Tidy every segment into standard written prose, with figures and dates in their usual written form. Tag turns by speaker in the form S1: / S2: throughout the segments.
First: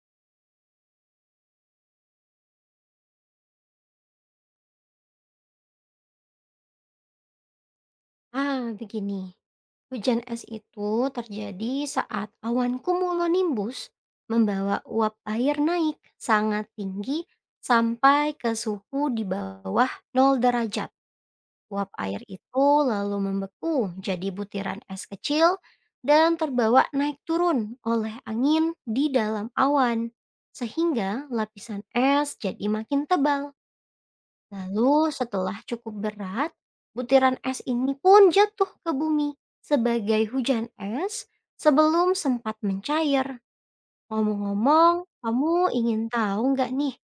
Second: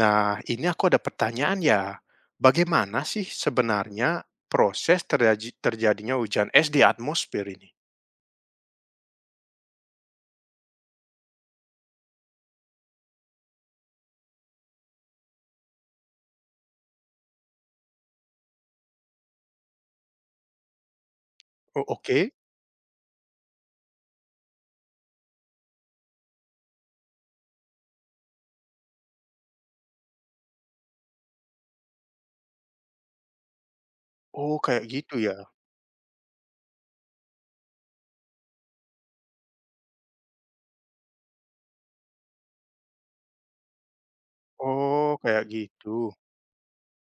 S1: Nah, ini aku ada pertanyaan ya. Bagaimana sih sebenarnya proses terjadinya hujan es di atmosfer ini?
S2: Ah, begini. Hujan es itu terjadi saat awan cumulonimbus membawa uap air naik sangat tinggi sampai ke suhu di bawah nol derajat.
S1: Oh,
S2: Uap air
S1: oke.
S2: itu lalu membeku jadi butiran es kecil dan terbawa naik turun oleh angin di dalam awan, sehingga lapisan es jadi makin tebal.
S1: Oh, kayak
S2: Lalu
S1: gitu ya.
S2: setelah cukup berat, butiran es ini pun jatuh ke bumi sebagai hujan es sebelum sempat mencair. Ngomong-ngomong,
S1: Oh, kayak
S2: kamu
S1: gitu.
S2: ingin tahu nggak nih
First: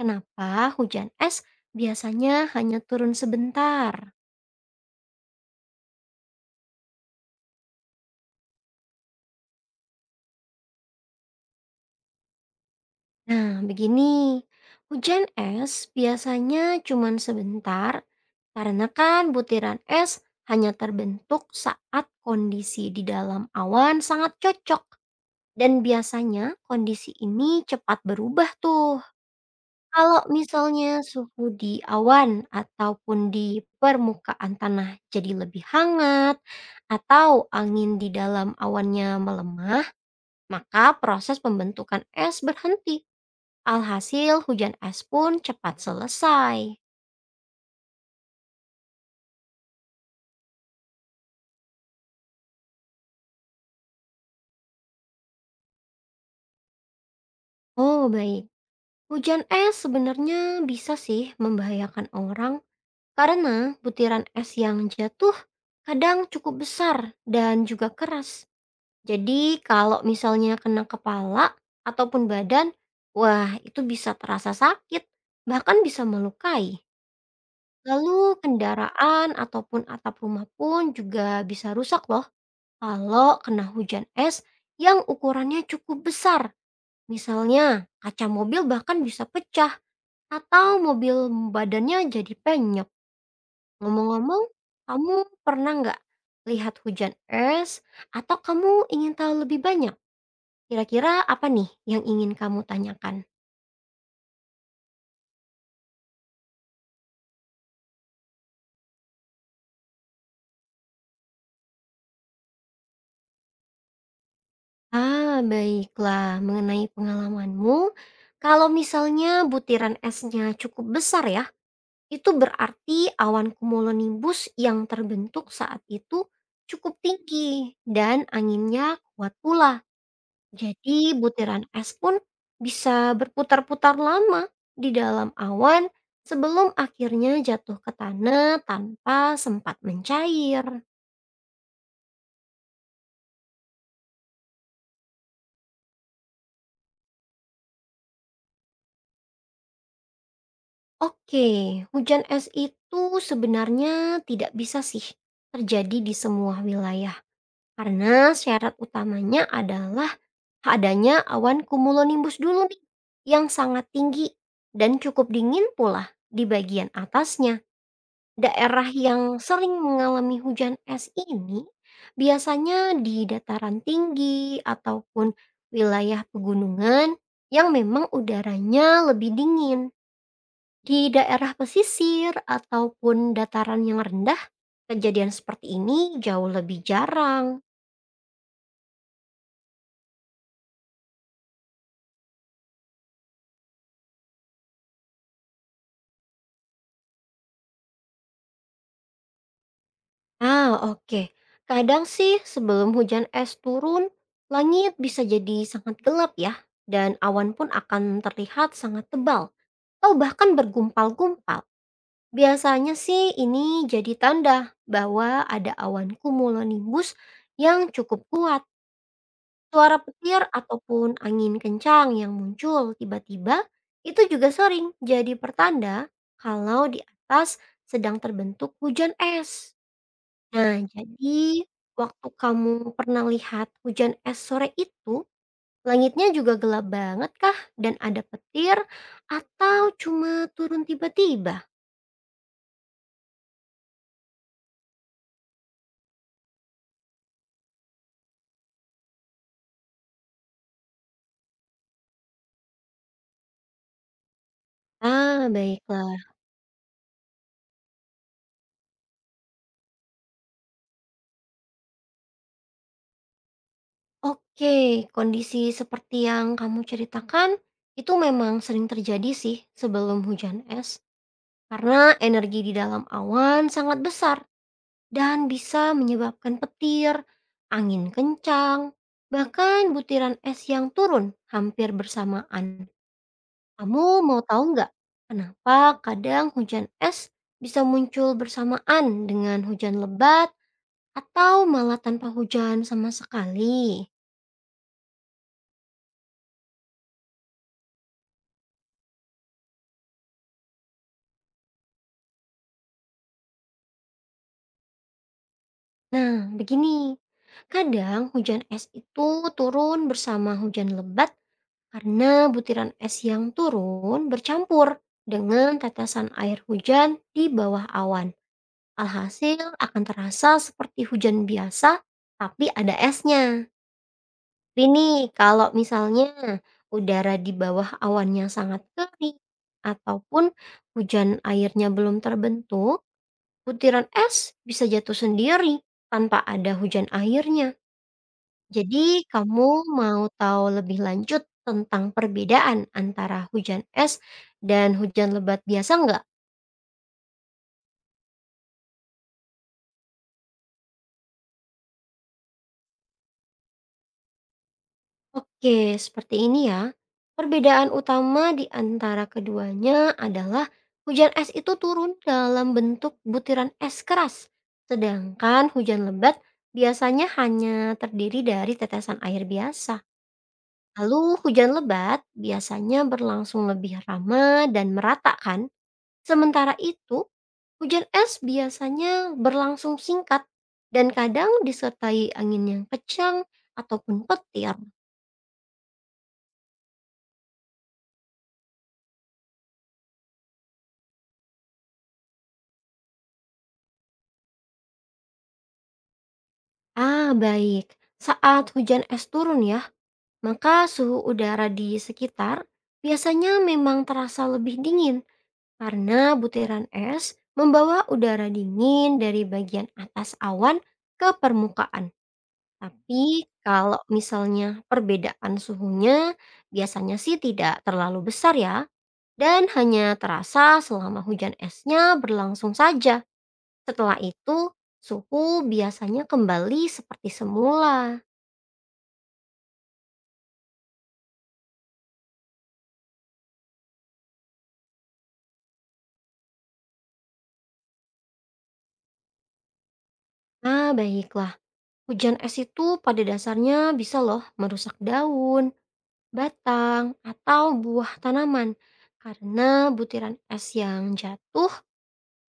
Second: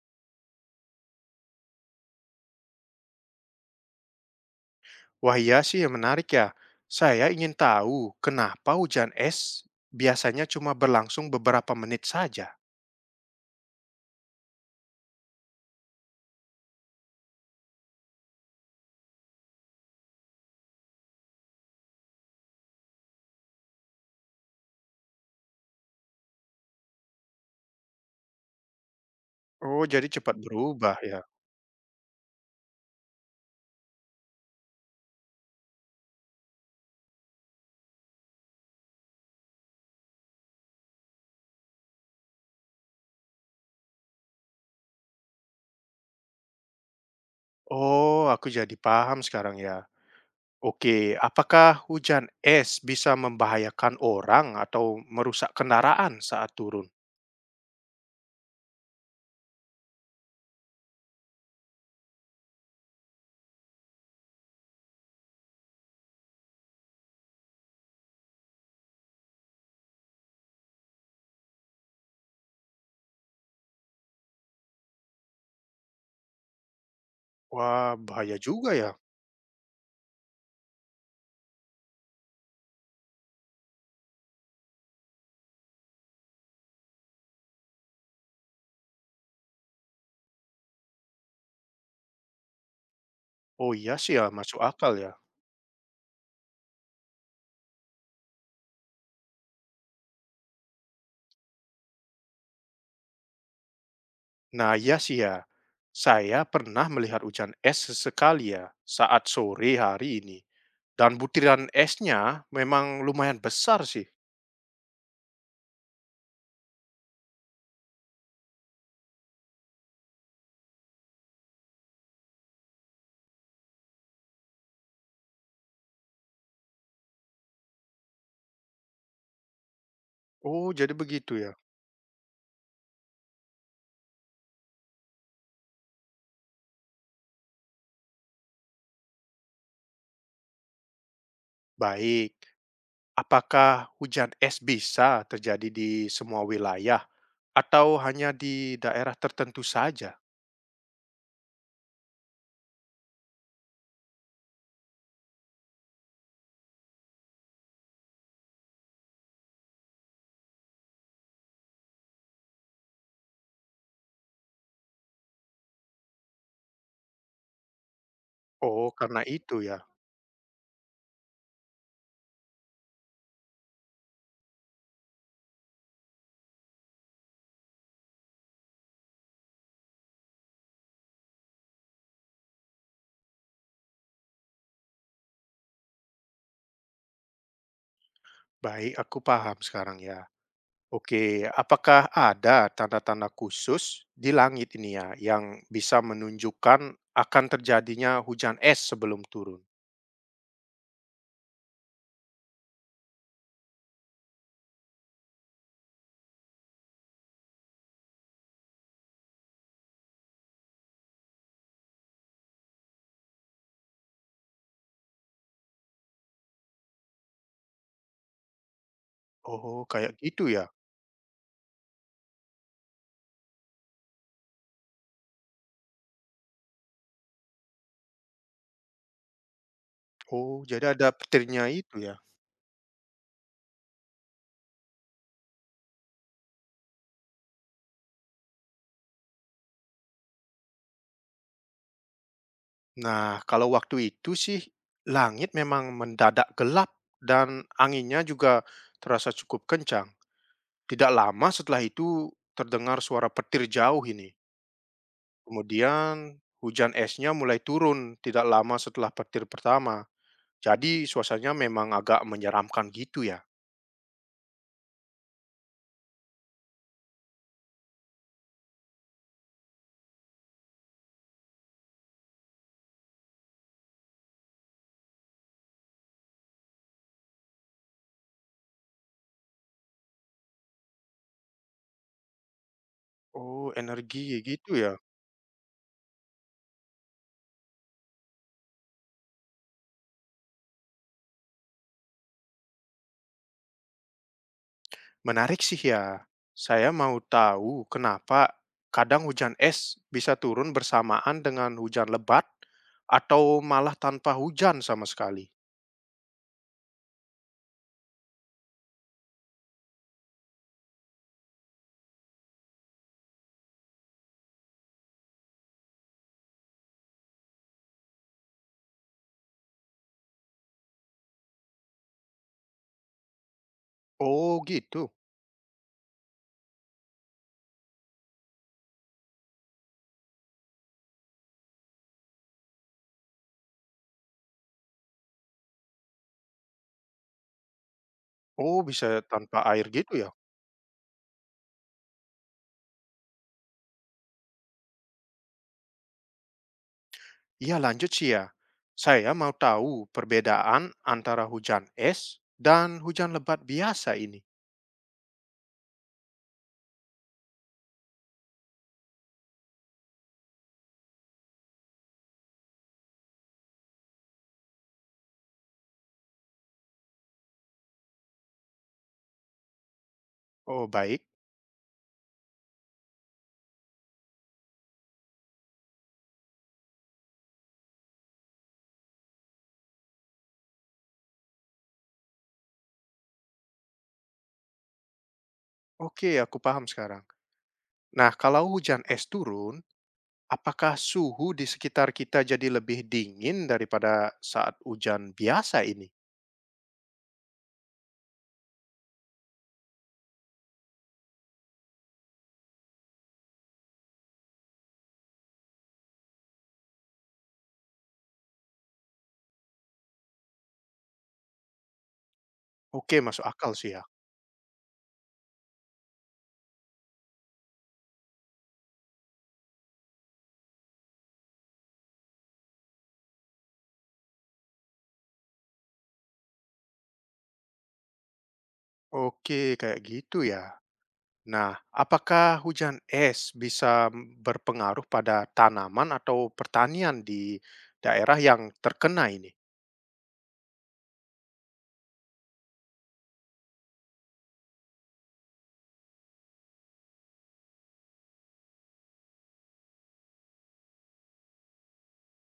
S2: kenapa hujan es biasanya hanya turun sebentar?
S1: Wah, iya sih yang menarik ya. Saya ingin tahu kenapa hujan es biasanya cuma berlangsung beberapa menit saja.
S2: Nah, begini, hujan es biasanya cuma sebentar karena kan butiran es hanya terbentuk saat kondisi di dalam awan sangat cocok. Dan biasanya kondisi ini cepat berubah tuh.
S1: Oh, jadi
S2: Kalau
S1: cepat berubah
S2: misalnya
S1: ya.
S2: suhu di awan ataupun di permukaan tanah jadi lebih hangat atau angin di dalam awannya melemah, maka proses pembentukan es berhenti. Alhasil hujan es pun cepat selesai.
S1: Oh, aku jadi paham sekarang ya. Oke, apakah hujan es bisa membahayakan orang atau merusak kendaraan saat turun?
S2: Oh baik, hujan es sebenarnya bisa sih membahayakan orang karena butiran es yang jatuh kadang cukup besar dan juga keras. Jadi kalau misalnya kena kepala ataupun badan, wah itu bisa terasa sakit, bahkan bisa melukai.
S1: Wah,
S2: Lalu
S1: bahaya juga ya.
S2: kendaraan ataupun atap rumah pun juga bisa rusak loh kalau kena hujan es yang ukurannya cukup besar. Misalnya kaca mobil bahkan bisa pecah atau mobil badannya jadi penyok.
S1: Oh iya sih ya,
S2: Ngomong-ngomong,
S1: masuk akal ya.
S2: kamu pernah nggak lihat hujan es? Atau kamu ingin tahu lebih banyak? Kira-kira apa nih yang ingin kamu tanyakan?
S1: Nah iya sih ya, saya pernah melihat hujan es sesekali ya saat sore hari ini. Dan butiran esnya memang lumayan besar sih.
S2: Ah, baiklah. Mengenai pengalamanmu, kalau misalnya butiran esnya cukup besar ya, itu berarti awan cumulonimbus yang terbentuk saat itu cukup tinggi dan anginnya kuat pula.
S1: Oh, jadi
S2: Jadi
S1: begitu ya.
S2: butiran es pun bisa berputar-putar lama di dalam awan sebelum akhirnya jatuh ke tanah tanpa sempat mencair.
S1: Baik, apakah hujan es bisa terjadi di semua wilayah atau hanya di daerah tertentu saja?
S2: Oke, hujan es itu sebenarnya tidak bisa sih terjadi di semua wilayah karena syarat utamanya adalah adanya awan cumulonimbus dulu nih yang sangat tinggi dan cukup dingin pula di bagian atasnya.
S1: Oh,
S2: Daerah
S1: karena
S2: yang
S1: itu
S2: sering
S1: ya.
S2: mengalami hujan es ini biasanya di dataran tinggi ataupun wilayah pegunungan yang memang udaranya lebih dingin. Di daerah pesisir ataupun dataran yang rendah, kejadian seperti ini jauh lebih jarang.
S1: Baik, aku paham sekarang ya. Oke, apakah ada tanda-tanda khusus di langit ini ya yang bisa menunjukkan akan terjadinya hujan es sebelum turun?
S2: Ah, oke. Kadang sih sebelum hujan es turun, langit bisa jadi sangat gelap ya, dan awan pun akan terlihat sangat tebal atau bahkan bergumpal-gumpal. Biasanya sih ini jadi tanda bahwa ada awan cumulonimbus yang cukup kuat.
S1: Oh,
S2: Suara
S1: kayak
S2: petir
S1: gitu ya.
S2: ataupun angin kencang yang muncul tiba-tiba itu juga sering jadi pertanda kalau di atas sedang terbentuk hujan es.
S1: Oh,
S2: Nah,
S1: jadi ada
S2: jadi
S1: petirnya itu ya.
S2: waktu kamu pernah lihat hujan es sore itu, langitnya juga gelap banget kah dan ada petir atau cuma turun tiba-tiba?
S1: Nah, kalau waktu itu sih langit memang mendadak gelap dan anginnya juga terasa cukup kencang. Tidak lama setelah itu terdengar suara petir jauh ini.
S2: Ah,
S1: Kemudian
S2: baiklah.
S1: hujan esnya mulai turun tidak lama setelah petir pertama. Jadi suasananya memang agak menyeramkan gitu ya.
S2: Oke, kondisi seperti yang kamu ceritakan itu memang sering terjadi sih sebelum hujan es, karena energi di dalam awan sangat besar dan bisa menyebabkan petir, angin kencang, bahkan butiran es yang turun hampir bersamaan.
S1: Oh, energi
S2: Kamu mau
S1: gitu
S2: tahu nggak
S1: ya.
S2: kenapa kadang hujan es bisa muncul bersamaan dengan hujan lebat atau malah tanpa hujan sama sekali?
S1: Menarik sih ya. Saya mau tahu kenapa kadang hujan es bisa turun bersamaan dengan hujan lebat atau malah tanpa hujan sama sekali.
S2: Nah, begini. Kadang hujan es itu turun bersama hujan lebat karena butiran es yang turun bercampur dengan tetesan air hujan di bawah awan. Alhasil akan terasa seperti hujan biasa, tapi ada esnya.
S1: Oh,
S2: Tapi
S1: gitu.
S2: nih, kalau misalnya udara di bawah awannya sangat kering ataupun hujan airnya belum terbentuk, butiran es bisa jatuh sendiri tanpa ada hujan airnya.
S1: Oh,
S2: Jadi,
S1: bisa tanpa
S2: kamu
S1: air gitu
S2: mau
S1: ya.
S2: tahu lebih lanjut tentang perbedaan antara hujan es dan hujan lebat biasa nggak?
S1: Iya, lanjut sih ya. Saya mau tahu perbedaan antara hujan es dan hujan lebat biasa ini.
S2: Oke, seperti ini ya. Perbedaan utama di antara keduanya adalah hujan es itu turun dalam bentuk butiran es keras, sedangkan hujan lebat biasanya hanya terdiri dari tetesan air biasa.
S1: Oh,
S2: Lalu
S1: baik.
S2: hujan lebat biasanya berlangsung lebih lama dan merata kan? Sementara itu, hujan es biasanya berlangsung singkat dan kadang disertai angin yang kencang ataupun petir.
S1: Oke, aku paham sekarang. Nah, kalau hujan es turun, apakah suhu di sekitar kita jadi lebih dingin daripada saat hujan biasa ini?
S2: Ah, baik. Saat hujan es turun ya, maka suhu udara di sekitar biasanya memang terasa lebih dingin karena butiran es membawa udara dingin dari bagian atas awan ke permukaan.
S1: Oke,
S2: Tapi
S1: masuk akal sih
S2: kalau
S1: ya.
S2: misalnya perbedaan suhunya biasanya sih tidak terlalu besar ya, dan hanya terasa selama hujan esnya berlangsung saja. Setelah itu, suhu biasanya kembali seperti semula.
S1: Oke, kayak gitu ya. Nah, apakah hujan es bisa berpengaruh pada tanaman atau pertanian di daerah yang terkena ini?
S2: Nah, baiklah. Hujan es itu pada dasarnya bisa loh merusak daun, batang, atau buah tanaman. Karena butiran es yang jatuh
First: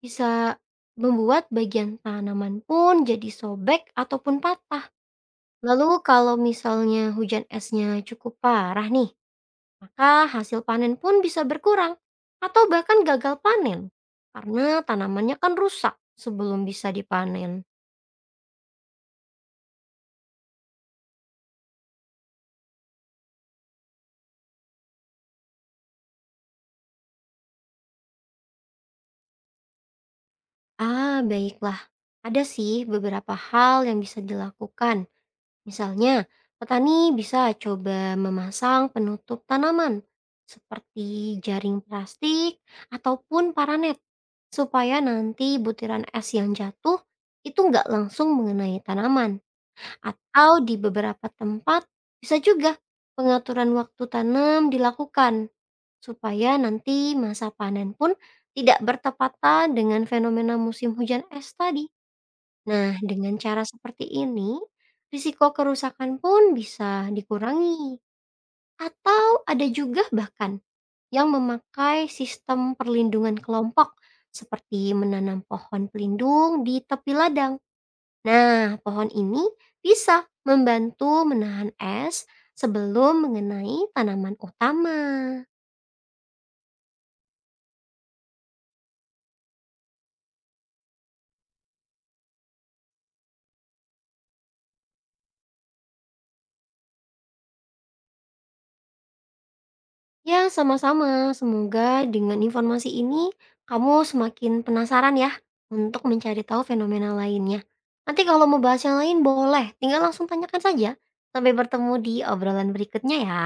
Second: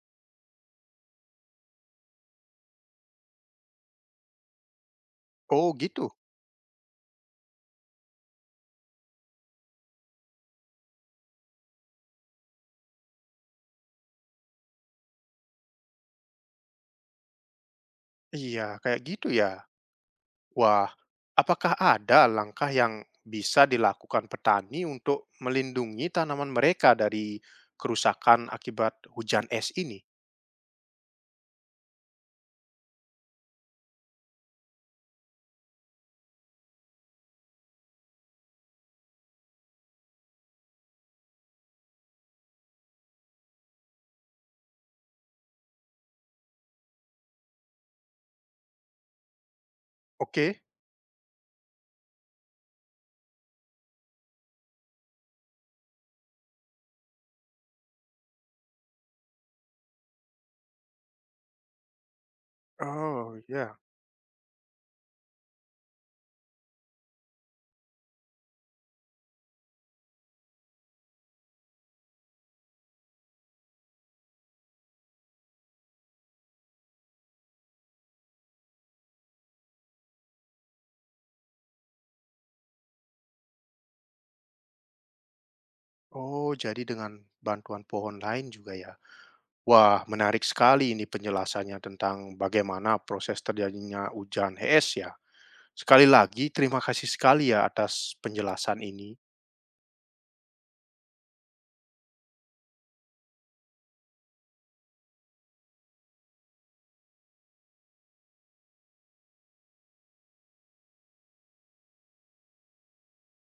S2: bisa membuat bagian tanaman pun jadi sobek ataupun patah.
S1: Oh,
S2: Lalu
S1: gitu.
S2: kalau misalnya hujan esnya cukup parah nih, maka hasil panen pun bisa berkurang atau bahkan gagal panen karena tanamannya kan rusak sebelum bisa dipanen.
S1: Iya, kayak gitu ya. Wah, apakah ada langkah yang bisa dilakukan petani untuk melindungi tanaman mereka dari kerusakan akibat hujan es ini?
S2: Ah, baiklah. Ada sih beberapa hal yang bisa dilakukan. Misalnya, petani bisa coba memasang penutup tanaman seperti jaring plastik ataupun paranet supaya nanti butiran es yang jatuh itu nggak langsung mengenai tanaman. Atau
S1: Oke.
S2: di beberapa tempat bisa juga pengaturan waktu tanam dilakukan supaya nanti masa panen pun tidak bertepatan dengan fenomena musim hujan es tadi. Nah, dengan
S1: Oh,
S2: cara
S1: ya.
S2: seperti ini, risiko kerusakan pun bisa dikurangi. Atau ada juga bahkan yang memakai sistem perlindungan kelompok seperti menanam pohon pelindung di tepi ladang. Nah, pohon ini bisa membantu menahan es sebelum mengenai tanaman utama.
S1: Oh, jadi dengan bantuan pohon lain juga ya. Wah, menarik sekali ini penjelasannya tentang bagaimana proses terjadinya hujan es ya. Sekali lagi, terima kasih sekali ya atas penjelasan ini.
S2: Ya, sama-sama. Semoga dengan informasi ini kamu semakin penasaran ya untuk mencari tahu fenomena lainnya. Nanti kalau mau bahas yang lain boleh, tinggal langsung tanyakan saja. Sampai bertemu di obrolan berikutnya ya.